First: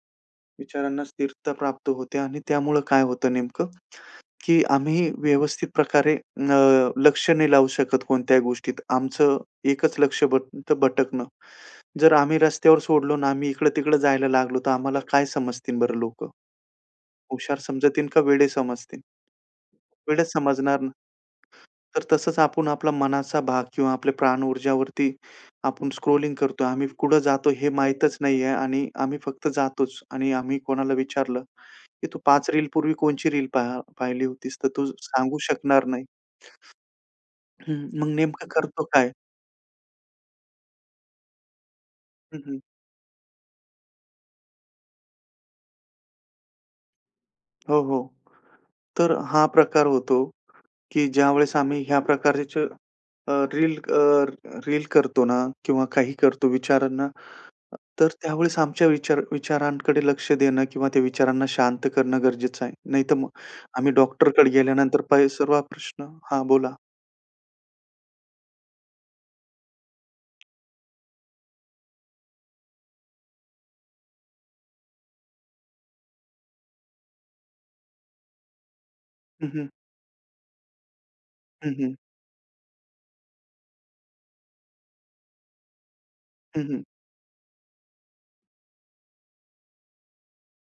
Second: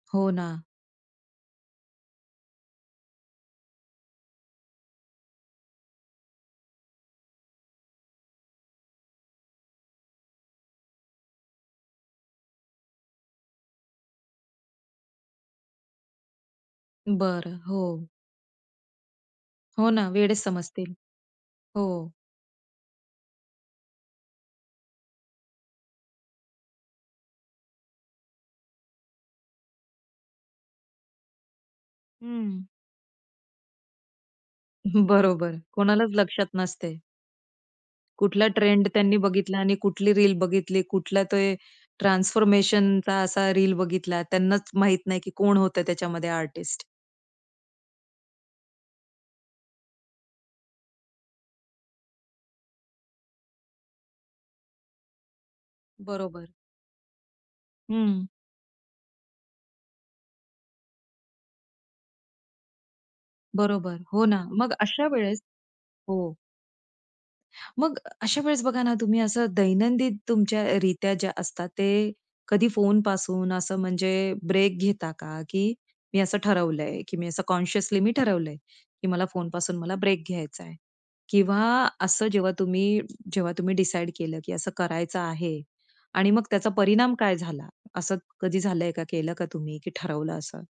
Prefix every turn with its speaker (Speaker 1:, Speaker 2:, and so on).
Speaker 1: हो ना.
Speaker 2: विचारांना स्थिरता प्राप्त होते आणि त्यामुळं काय होतं नेमकं, की आम्ही व्यवस्थित प्रकारे अ, लक्ष नाही लावू शकत कोणत्याही गोष्टीत. आमचं एकच लक्ष भट भटकणं. जर आम्ही रस्त्यावर सोडलो आणि आम्ही इकडं-तिकडं जायला लागलो, तर आम्हाला काय समजतील बरं लोकं?
Speaker 1: बरं,
Speaker 2: हुशार समजतील
Speaker 1: हो.
Speaker 2: का वेडे समजतील.
Speaker 1: हो ना,
Speaker 2: वेडच
Speaker 1: वेडच
Speaker 2: समजणार ना.
Speaker 1: समजतील.
Speaker 2: तर
Speaker 1: हो.
Speaker 2: तसंच आपण आपला मनाचा भाग किंवा आपले प्राण ऊर्जावरती आपण स्क्रॉलिंग करतोय. आम्ही कुठं जातो हे माहीतच नाहीये आणि आम्ही फक्त जातोच. आणि आम्ही कोणाला विचारलं, की तू 5
Speaker 1: हं.
Speaker 2: रील पूर्वी कोणची रील पाह पाहिली होतीस, तर तू सांगू
Speaker 1: बरोबर,
Speaker 2: शकणार नाही.
Speaker 1: कोणालाच लक्षात नसतं.
Speaker 2: हं, हं, मग
Speaker 1: कुठला
Speaker 2: नेमकं करतो
Speaker 1: ट्रेंड
Speaker 2: काय?
Speaker 1: त्यांनी बघितला आणि कुठली रील बघितली, कुठला ते
Speaker 2: हं, हं.
Speaker 1: ट्रान्सफॉर्मेशनचा असा रील बघितला, त्यांनाच माहीत नाही, की कोण होतं त्याच्यामध्ये आर्टिस्ट.
Speaker 2: हो, हो. तर हा प्रकार होतो, की ज्यावेळेस आम्ही ह्या प्रकारचे अ, रील अ, रील करतो ना किंवा काही करतो
Speaker 1: बरोबर.
Speaker 2: विचारांना, अ, तर
Speaker 1: हं.
Speaker 2: त्यावेळेस आमच्या विचार विचारांकडे लक्ष देणं किंवा त्या विचारांना शांत करणं गरजेचं आहे. नाहीतर मग आम्ही
Speaker 1: बरोबर, हो ना.
Speaker 2: डॉक्टरकडे
Speaker 1: मग
Speaker 2: गेल्यानंतर
Speaker 1: अशा
Speaker 2: प
Speaker 1: वेळेस
Speaker 2: सर्व प्रश्न
Speaker 1: हो.
Speaker 2: हां, बोला.
Speaker 1: मग अशा वेळेस बघा ना, तुम्ही असं दैनंदिन तुमच्या अ, रित्या ज्या असतात ते कधी फोनपासून असं म्हणजे ब्रेक घेता का, की मी असं ठरवलंय, की मी असं कॉन्शियसली मी ठरवलंय की मला
Speaker 2: हं, हं.
Speaker 1: फोनपासून मला ब्रेक घ्यायचा आहे किंवा
Speaker 2: हं, हं.
Speaker 1: असं जेव्हा तुम्ही जेव्हा तुम्ही डिसाईड केलं, की असं करायचं आहे आणि मग
Speaker 2: हं,
Speaker 1: त्याचा
Speaker 2: हं.
Speaker 1: परिणाम काय झाला, असं कधी झालंय का, केलं का तुम्ही की ठरवलं असं?